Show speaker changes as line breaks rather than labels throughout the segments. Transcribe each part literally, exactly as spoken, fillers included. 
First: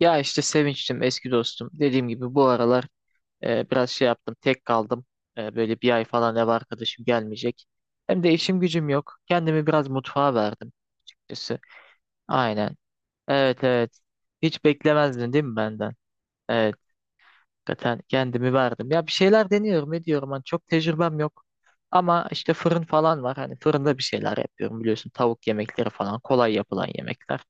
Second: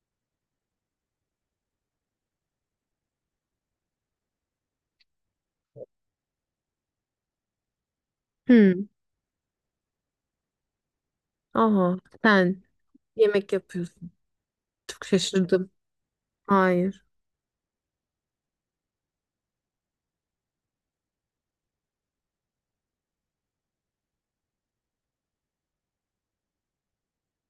Ya işte Sevinç'tim eski dostum. Dediğim gibi bu aralar e, biraz şey yaptım tek kaldım. E, böyle bir ay falan ev arkadaşım gelmeyecek. Hem de işim
Hmm.
gücüm yok. Kendimi biraz mutfağa verdim açıkçası.
Aha, sen
Aynen.
yemek
Evet evet.
yapıyorsun.
Hiç
Çok
beklemezdin değil mi
şaşırdım.
benden? Evet.
Hayır.
Hakikaten kendimi verdim. Ya bir şeyler deniyorum ediyorum. Hani çok tecrübem yok. Ama işte fırın falan var. Hani fırında bir şeyler yapıyorum biliyorsun. Tavuk yemekleri falan kolay yapılan yemekler.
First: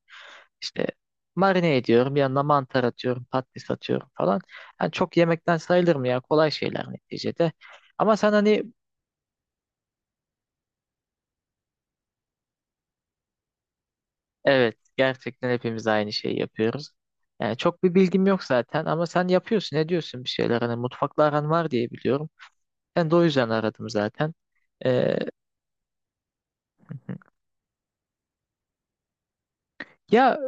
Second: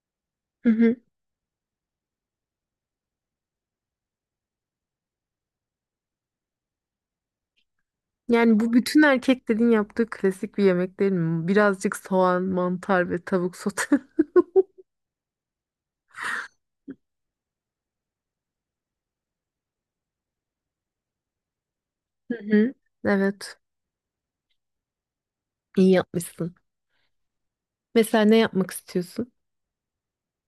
Hı
İşte
hı.
marine ediyorum. Yanına mantar atıyorum. Patates atıyorum falan. Yani çok yemekten sayılır mı ya? Kolay şeyler neticede. Ama sen
Yani
hani
bu bütün erkeklerin yaptığı klasik bir yemek değil mi? Birazcık soğan, mantar ve tavuk sote.
evet gerçekten hepimiz aynı şeyi yapıyoruz. Yani çok bir bilgim yok zaten ama sen yapıyorsun, ediyorsun bir şeyler. Hani mutfakla aran var diye biliyorum.
Hı hı.
Ben de o yüzden
Evet.
aradım zaten. Ee,
İyi yapmışsın. Mesela ne yapmak istiyorsun?
Ya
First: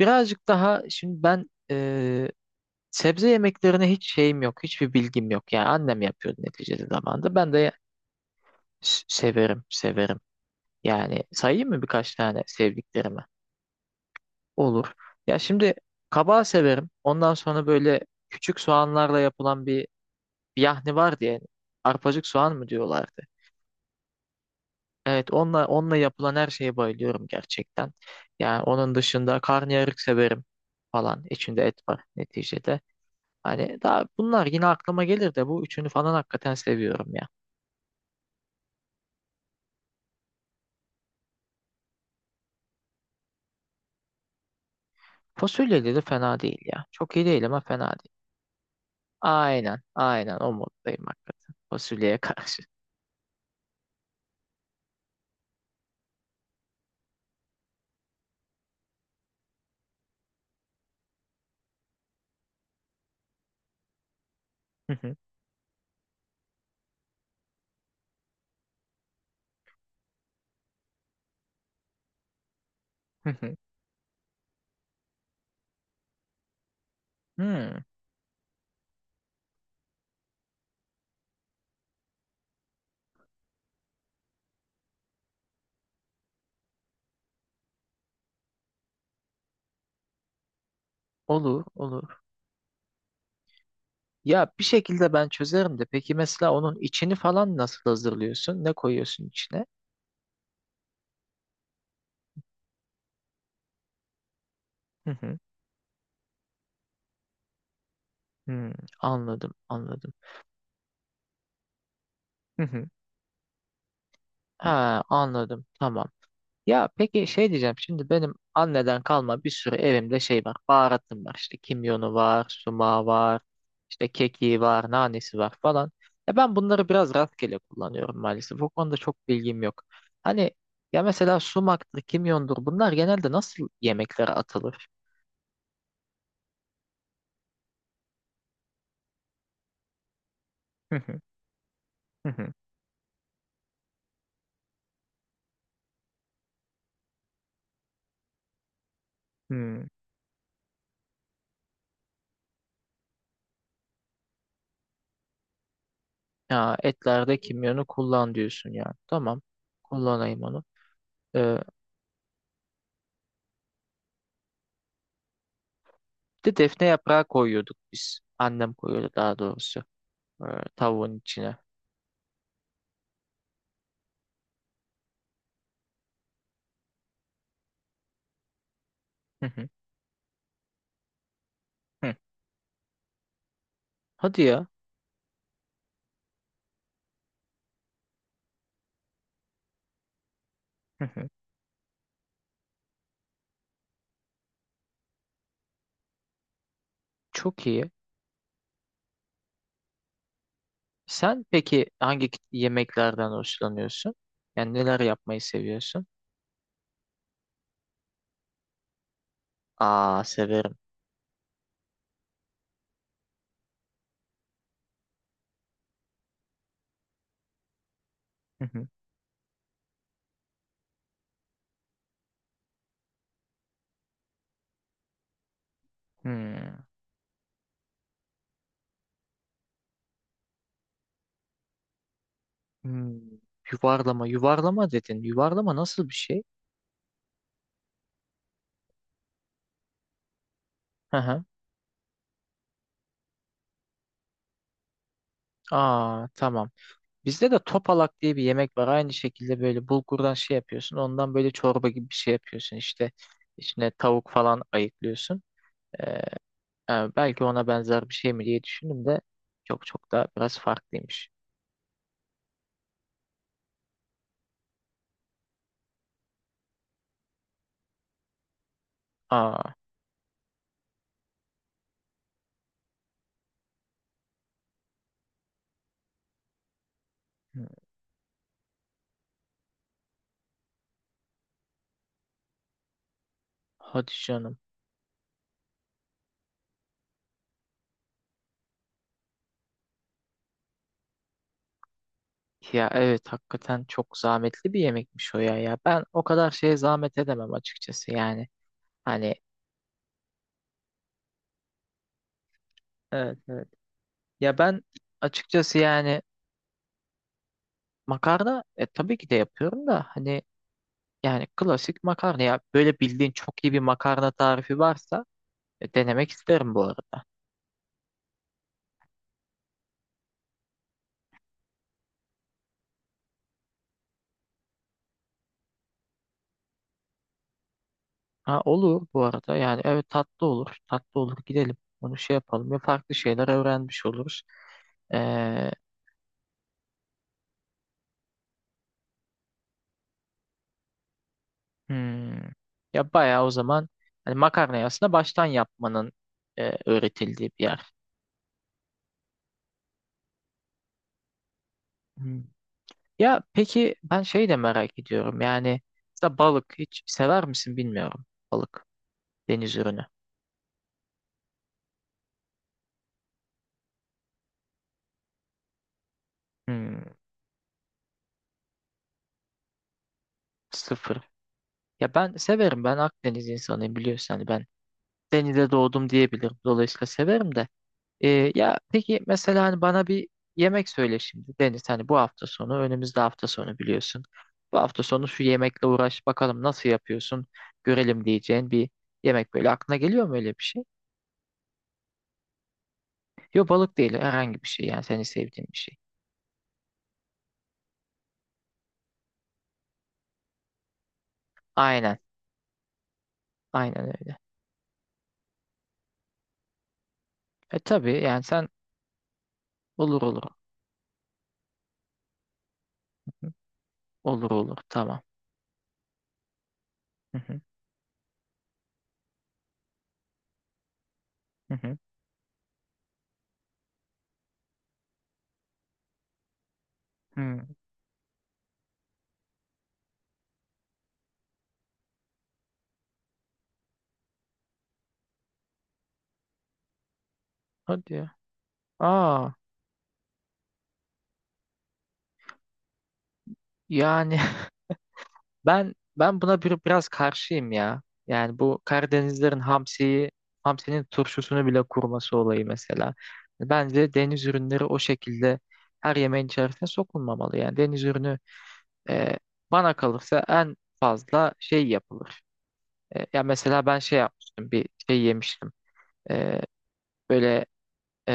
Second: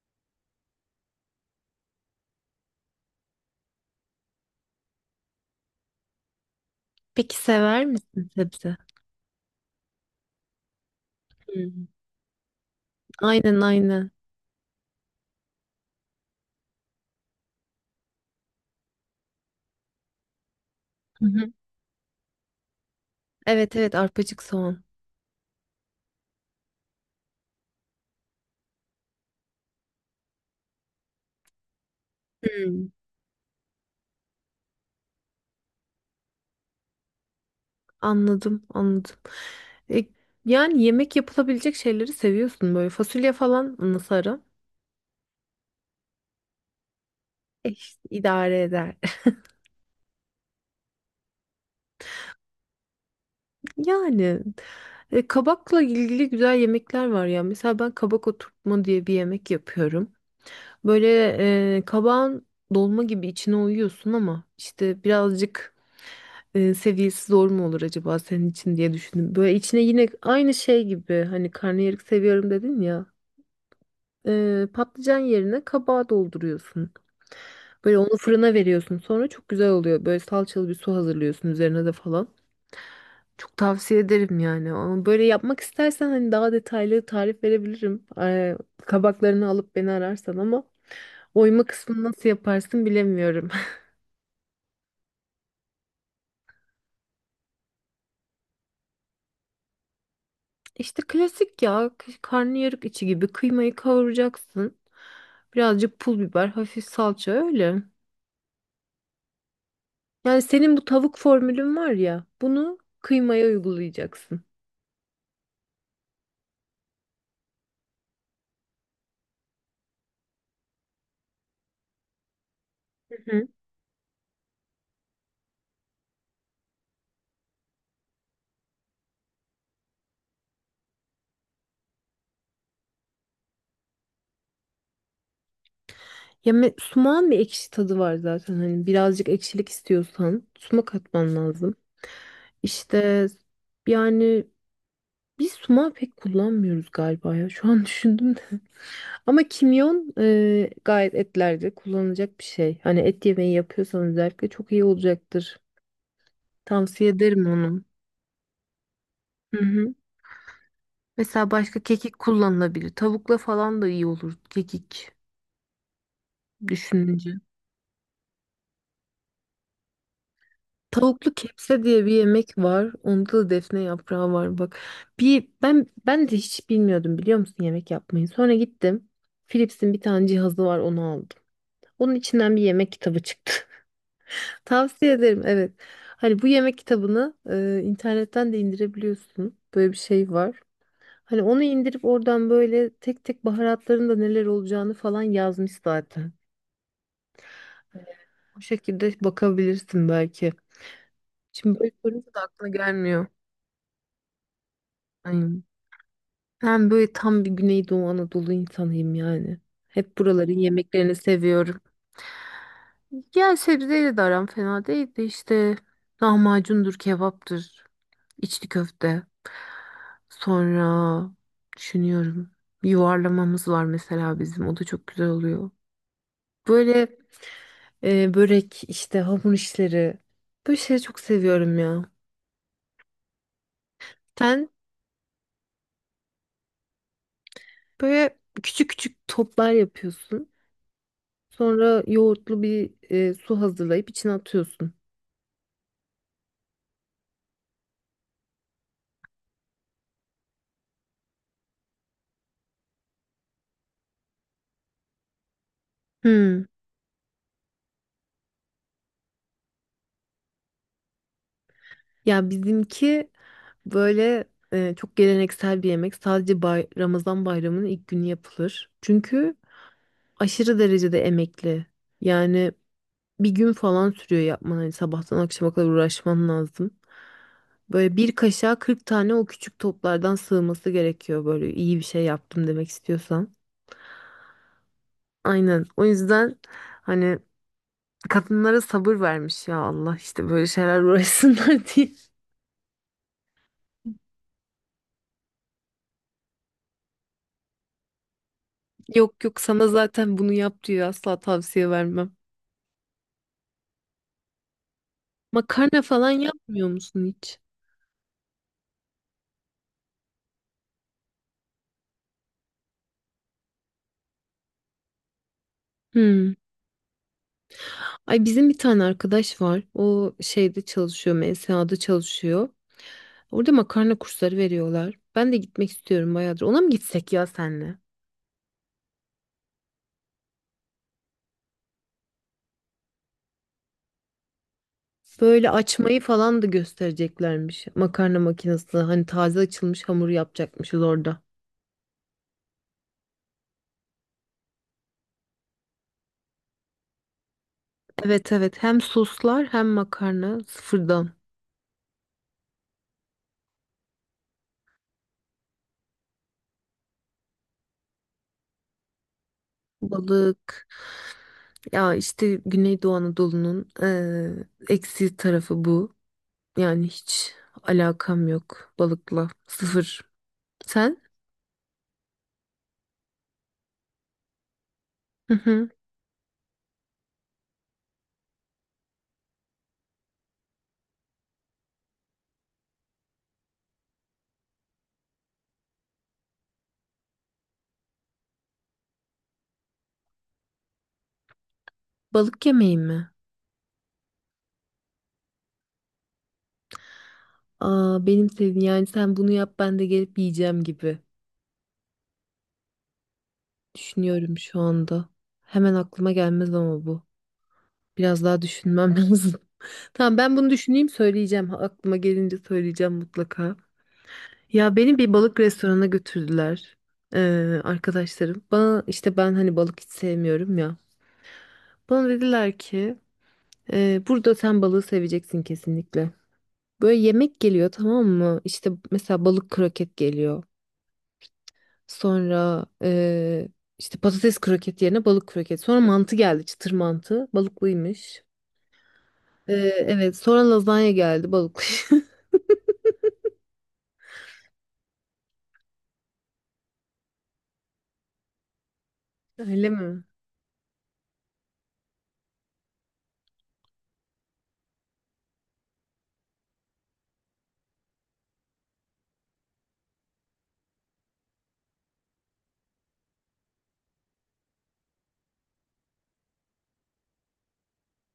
birazcık daha şimdi ben eee, sebze yemeklerine hiç şeyim yok. Hiçbir bilgim yok. Yani annem yapıyordu neticede zamanında.
Peki
Ben de
sever misin sebze?
s- severim, severim. Yani sayayım mı
Hmm.
birkaç tane sevdiklerimi?
Aynen aynen.
Olur. Ya şimdi kabağı severim. Ondan sonra böyle küçük soğanlarla yapılan bir bir yahni var
Hı
diye.
hı.
Arpacık soğan mı diyorlardı?
Evet evet, arpacık soğan.
Evet, onunla onunla yapılan her şeye bayılıyorum gerçekten. Yani onun dışında karnıyarık severim falan. İçinde et var neticede.
Hmm.
Hani daha bunlar yine aklıma gelir de bu üçünü falan hakikaten seviyorum ya.
Anladım anladım. E, yani yemek yapılabilecek şeyleri seviyorsun böyle. Fasulye falan nasıl ara?
Fasulyeli de fena değil ya. Çok iyi değil ama
E,
fena
işte
değil.
idare eder.
Aynen, aynen o moddayım hakikaten. Fasulyeye karşı.
Yani e, kabakla ilgili güzel yemekler var ya. Mesela ben kabak oturtma diye bir yemek yapıyorum. Böyle e, kabağın dolma gibi içine uyuyorsun ama
Hı
işte
hı,
birazcık e, seviyesi zor mu olur acaba senin için diye düşündüm. Böyle içine yine aynı şey gibi hani karnıyarık seviyorum dedin ya.
hı hı.
E, patlıcan yerine kabağı dolduruyorsun.
Hmm,
Böyle onu fırına veriyorsun. Sonra çok güzel oluyor. Böyle salçalı bir su hazırlıyorsun üzerine de falan. Çok tavsiye ederim yani. Ama böyle yapmak istersen hani daha detaylı tarif verebilirim. Ee, kabaklarını alıp beni ararsan ama
olur,
oyma kısmını
olur.
nasıl yaparsın bilemiyorum.
Ya bir şekilde ben çözerim de. Peki mesela onun içini falan nasıl hazırlıyorsun? Ne koyuyorsun içine?
İşte klasik ya k- karnıyarık içi gibi kıymayı kavuracaksın.
Hı hı.
Birazcık pul biber, hafif salça öyle.
Hmm, anladım, anladım.
Yani senin bu tavuk formülün var ya
Hı
bunu
hı.
kıymaya uygulayacaksın.
Ha, anladım. Tamam. Ya peki şey diyeceğim şimdi benim anneden kalma bir sürü evimde şey var baharatım var işte kimyonu var sumağı
Hı
var
hı.
işte kekiği var nanesi var falan. Ya ben bunları biraz rastgele kullanıyorum maalesef o konuda çok bilgim yok. Hani ya mesela sumaktır kimyondur bunlar genelde nasıl yemeklere atılır?
Ya me- sumağın bir ekşi tadı var zaten, hani birazcık ekşilik istiyorsan sumak
Hı hı,
atman lazım.
hı hı,
İşte yani Biz sumağı pek kullanmıyoruz galiba ya. Şu an düşündüm de. Ama
hmm.
kimyon e, gayet etlerde kullanılacak bir şey. Hani et yemeği yapıyorsan özellikle çok iyi olacaktır.
Ya
Tavsiye
etlerde
ederim
kimyonu
onu.
kullan diyorsun ya tamam
Hı hı.
kullanayım onu.
Mesela
Ee,
başka kekik kullanılabilir. Tavukla falan da iyi olur kekik
Bir de defne yaprağı
düşününce.
koyuyorduk biz annem koyuyordu daha doğrusu e, tavuğun
Tavuklu
içine.
kepse diye bir yemek var. Onda da defne yaprağı var bak. Bir ben ben de hiç bilmiyordum biliyor musun yemek yapmayı. Sonra gittim.
Hı hı.
Philips'in bir tane cihazı var, onu aldım.
Hı.
Onun içinden bir yemek kitabı çıktı.
Hadi ya.
Tavsiye ederim evet. Hani bu yemek kitabını e, internetten de indirebiliyorsun. Böyle bir şey var.
Hı hı.
Hani onu indirip oradan böyle tek tek baharatların da neler olacağını falan yazmış zaten.
Çok iyi.
Hani O şekilde bakabilirsin belki.
Sen
Şimdi
peki
böyle
hangi
sorunca
ki-
da aklına gelmiyor.
yemeklerden hoşlanıyorsun? Yani neler yapmayı
Aynen.
seviyorsun?
Ben böyle tam bir Güneydoğu Anadolu insanıyım yani. Hep
Aa
buraların
severim.
yemeklerini seviyorum. Yani sebzeyle de aram fena değil de işte lahmacundur, kebaptır,
Hı
içli
hı.
köfte. Sonra düşünüyorum, yuvarlamamız var mesela bizim, o da çok güzel oluyor.
Hmm.
Böyle e, börek, işte hamur işleri, böyle şeyleri çok seviyorum ya.
Hmm. Yuvarlama,
Sen
yuvarlama dedin. Yuvarlama nasıl bir şey?
böyle küçük küçük toplar yapıyorsun.
Hı hı.
Sonra yoğurtlu bir e, su hazırlayıp içine atıyorsun.
Aa tamam. Bizde de topalak diye bir yemek var. Aynı şekilde böyle bulgurdan şey yapıyorsun. Ondan böyle çorba gibi bir şey yapıyorsun. İşte içine tavuk falan ayıklıyorsun. Ee,
Hmm.
e, Belki ona benzer bir şey mi diye düşündüm de çok çok da biraz farklıymış.
Ya bizimki böyle e, çok geleneksel bir yemek. Sadece bay- Ramazan bayramının ilk günü yapılır. Çünkü
Aa,
aşırı derecede emekli. Yani bir gün falan sürüyor yapman. Hani sabahtan akşama kadar uğraşman lazım.
hı,
Böyle bir kaşığa kırk tane o küçük toplardan sığması gerekiyor, böyle iyi bir şey yaptım demek istiyorsan.
hadi canım.
Aynen. O yüzden hani kadınlara sabır vermiş ya Allah, işte böyle şeyler uğraşsınlar diye.
Ya evet hakikaten çok zahmetli bir yemekmiş o ya ya. Ben o kadar şeye zahmet edemem açıkçası yani. Hani
Yok yok, sana zaten bunu yap diyor asla, tavsiye vermem.
evet evet. Ya ben açıkçası
Makarna
yani
falan yapmıyor musun hiç?
makarna e, tabii ki de yapıyorum da hani yani klasik makarna ya böyle bildiğin çok iyi bir makarna tarifi varsa e, denemek
Hmm.
isterim bu arada.
Ay, bizim bir tane arkadaş var. O şeyde çalışıyor, M S A'da çalışıyor. Orada makarna kursları veriyorlar. Ben de gitmek istiyorum bayağıdır. Ona mı gitsek ya senle?
Ha olur bu arada yani evet tatlı olur tatlı olur gidelim onu şey yapalım ya farklı şeyler öğrenmiş oluruz.
Böyle
Ee,
açmayı falan da göstereceklermiş. Makarna makinesi. Hani taze açılmış hamur yapacakmışız orada.
Hmm. Ya bayağı o zaman hani makarnayı aslında baştan yapmanın e, öğretildiği bir yer.
Evet evet. Hem soslar hem makarna sıfırdan.
Hmm. Ya peki ben şey de merak ediyorum. Yani mesela balık hiç sever misin bilmiyorum. Balık, deniz ürünü.
Balık. Ya işte Güneydoğu Anadolu'nun eee eksi tarafı bu.
Hmm,
Yani hiç alakam yok balıkla. Sıfır.
sıfır.
Sen?
Ya ben severim. Ben Akdeniz insanıyım biliyorsun. Hani ben
Hı
denize
hı.
doğdum diyebilirim. Dolayısıyla severim de. Ee, ya peki mesela hani bana bir yemek söyle şimdi Deniz hani bu hafta sonu önümüzde hafta sonu biliyorsun. Bu hafta sonu şu yemekle uğraş bakalım nasıl yapıyorsun görelim diyeceğin bir yemek böyle aklına geliyor mu öyle bir şey?
Balık yemeği mi?
Yok balık değil herhangi bir şey yani seni sevdiğin bir şey.
Aa, benim sevdiğim yani, sen bunu yap ben de gelip yiyeceğim gibi.
Aynen aynen öyle.
Düşünüyorum şu anda. Hemen aklıma gelmez ama bu.
E tabii yani
Biraz daha
sen
düşünmem lazım.
olur
Tamam,
olur
ben bunu düşüneyim söyleyeceğim. Aklıma gelince söyleyeceğim mutlaka.
olur olur
Ya beni
tamam.
bir balık restoranına götürdüler
Hı hı,
eee, arkadaşlarım. Bana işte, ben hani balık hiç sevmiyorum ya.
hı hı,
Bana dediler ki eee, burada sen balığı seveceksin kesinlikle. Böyle yemek
hı.
geliyor tamam mı? İşte mesela balık kroket geliyor. Sonra eee, işte patates kroket yerine balık kroket. Sonra mantı geldi, çıtır mantı
Hadi ya.
balıklıymış.
Aa
Eee, evet, sonra lazanya geldi balıklı.
yani Ben ben buna bir, biraz karşıyım ya. Yani bu Karadenizlerin
Öyle mi?
hamsiyi, hamsinin turşusunu bile kurması olayı mesela. Bence deniz ürünleri o şekilde her yemeğin içerisine sokulmamalı. Yani deniz ürünü e, bana kalırsa en fazla şey yapılır. E, ya mesela ben şey yapmıştım, bir şey yemiştim. E, Böyle e,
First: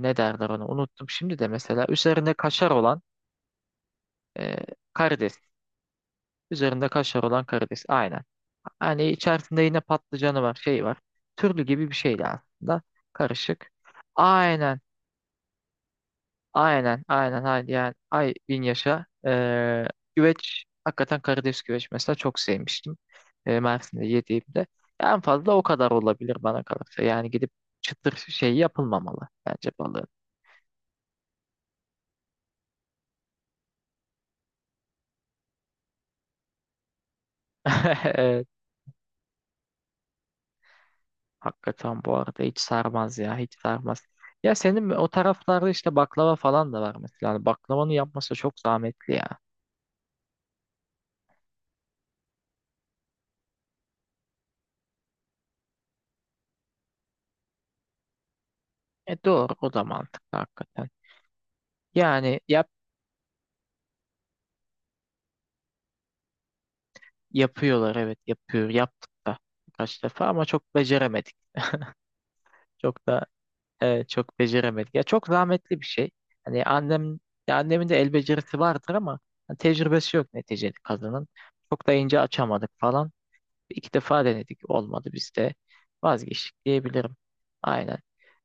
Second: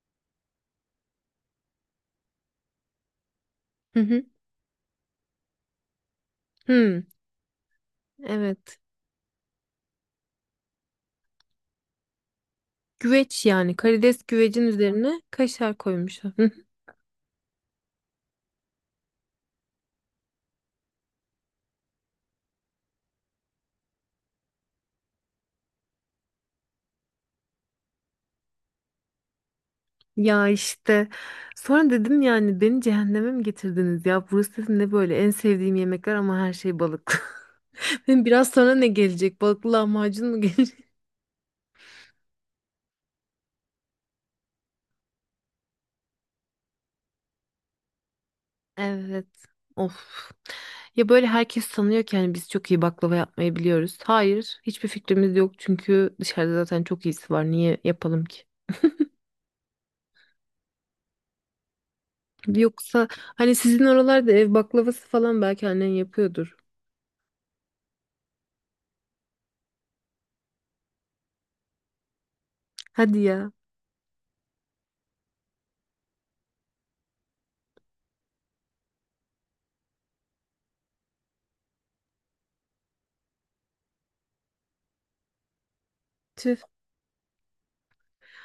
ne derler onu unuttum. Şimdi de mesela üzerinde kaşar olan
Hı hı.
e, karides. Üzerinde
Hmm,
kaşar olan karides. Aynen.
evet.
Hani içerisinde yine patlıcanı var, şey var. Türlü gibi bir şeydi aslında.
Güveç
Karışık.
yani, karides güvecin
Aynen,
üzerine kaşar koymuşlar. Hı hı.
aynen, aynen. Hadi yani ay bin yaşa. Ee, güveç, hakikaten karides güveç mesela çok sevmiştim. Ee, Mersin'de yediğimde. En fazla o kadar olabilir bana kalırsa. Yani gidip çıtır şey yapılmamalı bence balığın.
Ya işte sonra dedim, yani beni cehenneme mi getirdiniz ya? Burası dedim ne böyle, en sevdiğim yemekler ama her şey balık. Dedim,
Evet,
biraz sonra ne gelecek? Balıklı lahmacun mu gelecek?
hakikaten bu arada hiç sarmaz ya, hiç sarmaz. Ya senin o taraflarda işte baklava falan da var mesela. Hani baklavanın yapması çok zahmetli
Evet.
ya.
Of. Ya böyle herkes sanıyor ki hani biz çok iyi baklava yapmayı biliyoruz. Hayır, hiçbir fikrimiz yok çünkü dışarıda zaten çok iyisi var. Niye yapalım ki?
E doğru o da mantıklı hakikaten. Yani yap
Yoksa hani sizin oralarda ev baklavası falan belki annen yapıyordur.
yapıyorlar evet yapıyor yaptık da birkaç defa ama çok beceremedik. Çok
Hadi
da
ya.
e, çok beceremedik. Ya çok zahmetli bir şey. Hani annem ya annemin de el becerisi vardır ama hani tecrübesi yok neticede kadının. Çok da ince açamadık falan. İki defa denedik olmadı biz de
Tüh.
vazgeçtik diyebilirim. Aynen.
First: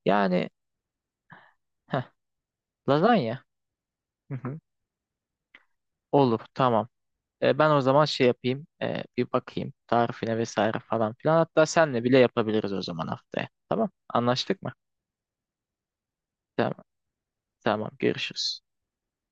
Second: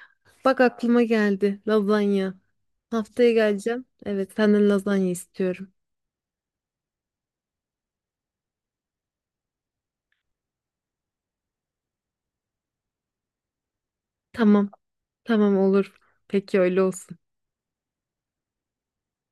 Yani
Bak aklıma geldi.
heh,
Lazanya. Haftaya
lazanya.
geleceğim. Evet,
Hı hı.
senden lazanya istiyorum.
Olur tamam. E, ben o zaman şey yapayım, e, bir bakayım tarifine vesaire falan filan. Hatta senle bile yapabiliriz o zaman haftaya. Tamam, anlaştık
Tamam.
mı?
Tamam olur. Peki öyle
Tamam,
olsun.
tamam, görüşürüz.